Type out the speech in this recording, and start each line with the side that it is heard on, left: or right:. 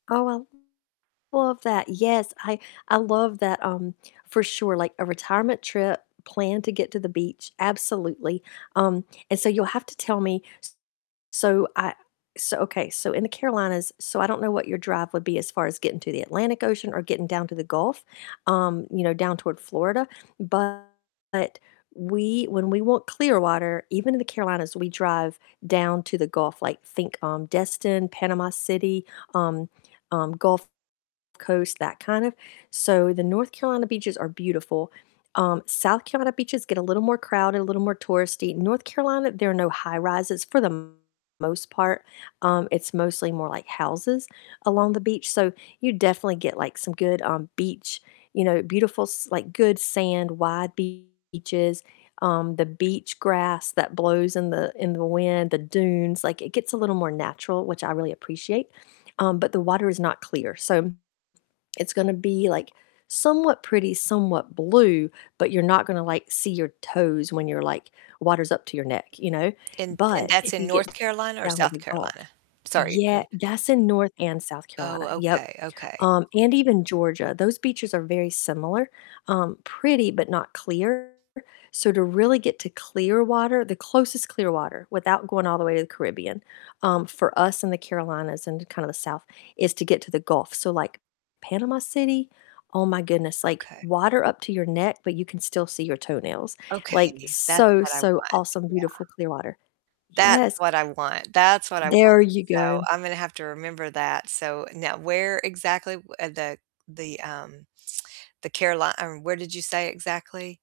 left: Oh, I love that, yes, I I love that, um, for sure, like a retirement trip planned to get to the beach, absolutely, um, and so you'll have to tell me, s so I so okay, so in the Carolinas, so, I don't know what your drive would be as far as getting to the Atlantic Ocean or getting down to the Gulf, um, you know, down toward Florida, but we when we want clear water, even in the Carolinas, we drive down to the Gulf, like, think, um, Destin, Panama City, um um, Gulf Coast, that kind of So the North Carolina beaches are beautiful, um, South Carolina beaches get a little more crowded, a little more touristy, North Carolina, there are no high-rises for the m most part, um, it's mostly more like houses along the beach, so you definitely get, like, some good, um, beach, you know, beautiful, s like, good sand, white beaches, um, the beach grass that blows in the in the wind, the dunes, like, it gets a little more natural, which I really appreciate, um, but the water is not clear, so it's gonna be, like, somewhat pretty, somewhat blue, but you're not gonna like see your toes when you're like water's up to your neck, you know,
right: And and
left: but
right: that's
left: if
right: in
left: you
right: North
left: get
right: Carolina or
left: down to
right: South
left: the Gulf
right: Carolina? Sorry, wh
left: yeah that's in North and South
right: Oh,
left: Carolina. Yep,
right: okay, okay.
left: um, and even Georgia, those beaches are very similar, um, pretty but not clear, so to really get to clear water the closest clear water without going all the way to the Caribbean, um, for us in the Carolinas and kinda the South, is to get to the Gulf, so, like, Panama City, oh my goodness, like
right: Okay.
left: water up to your neck, but you can still see your toenails, like,
right: Okay, that's
left: so,
right: what I
left: so
right: want,
left: awesome, beautiful
right: yeah.
left: clear water,
right: That's
left: yes.
right: what I want, that's what I want,
left: There you
right: so
left: go.
right: I'm gonna have to remember that, so, now where exactly, uh, the the, um the Caroli Um, where did you say exactly?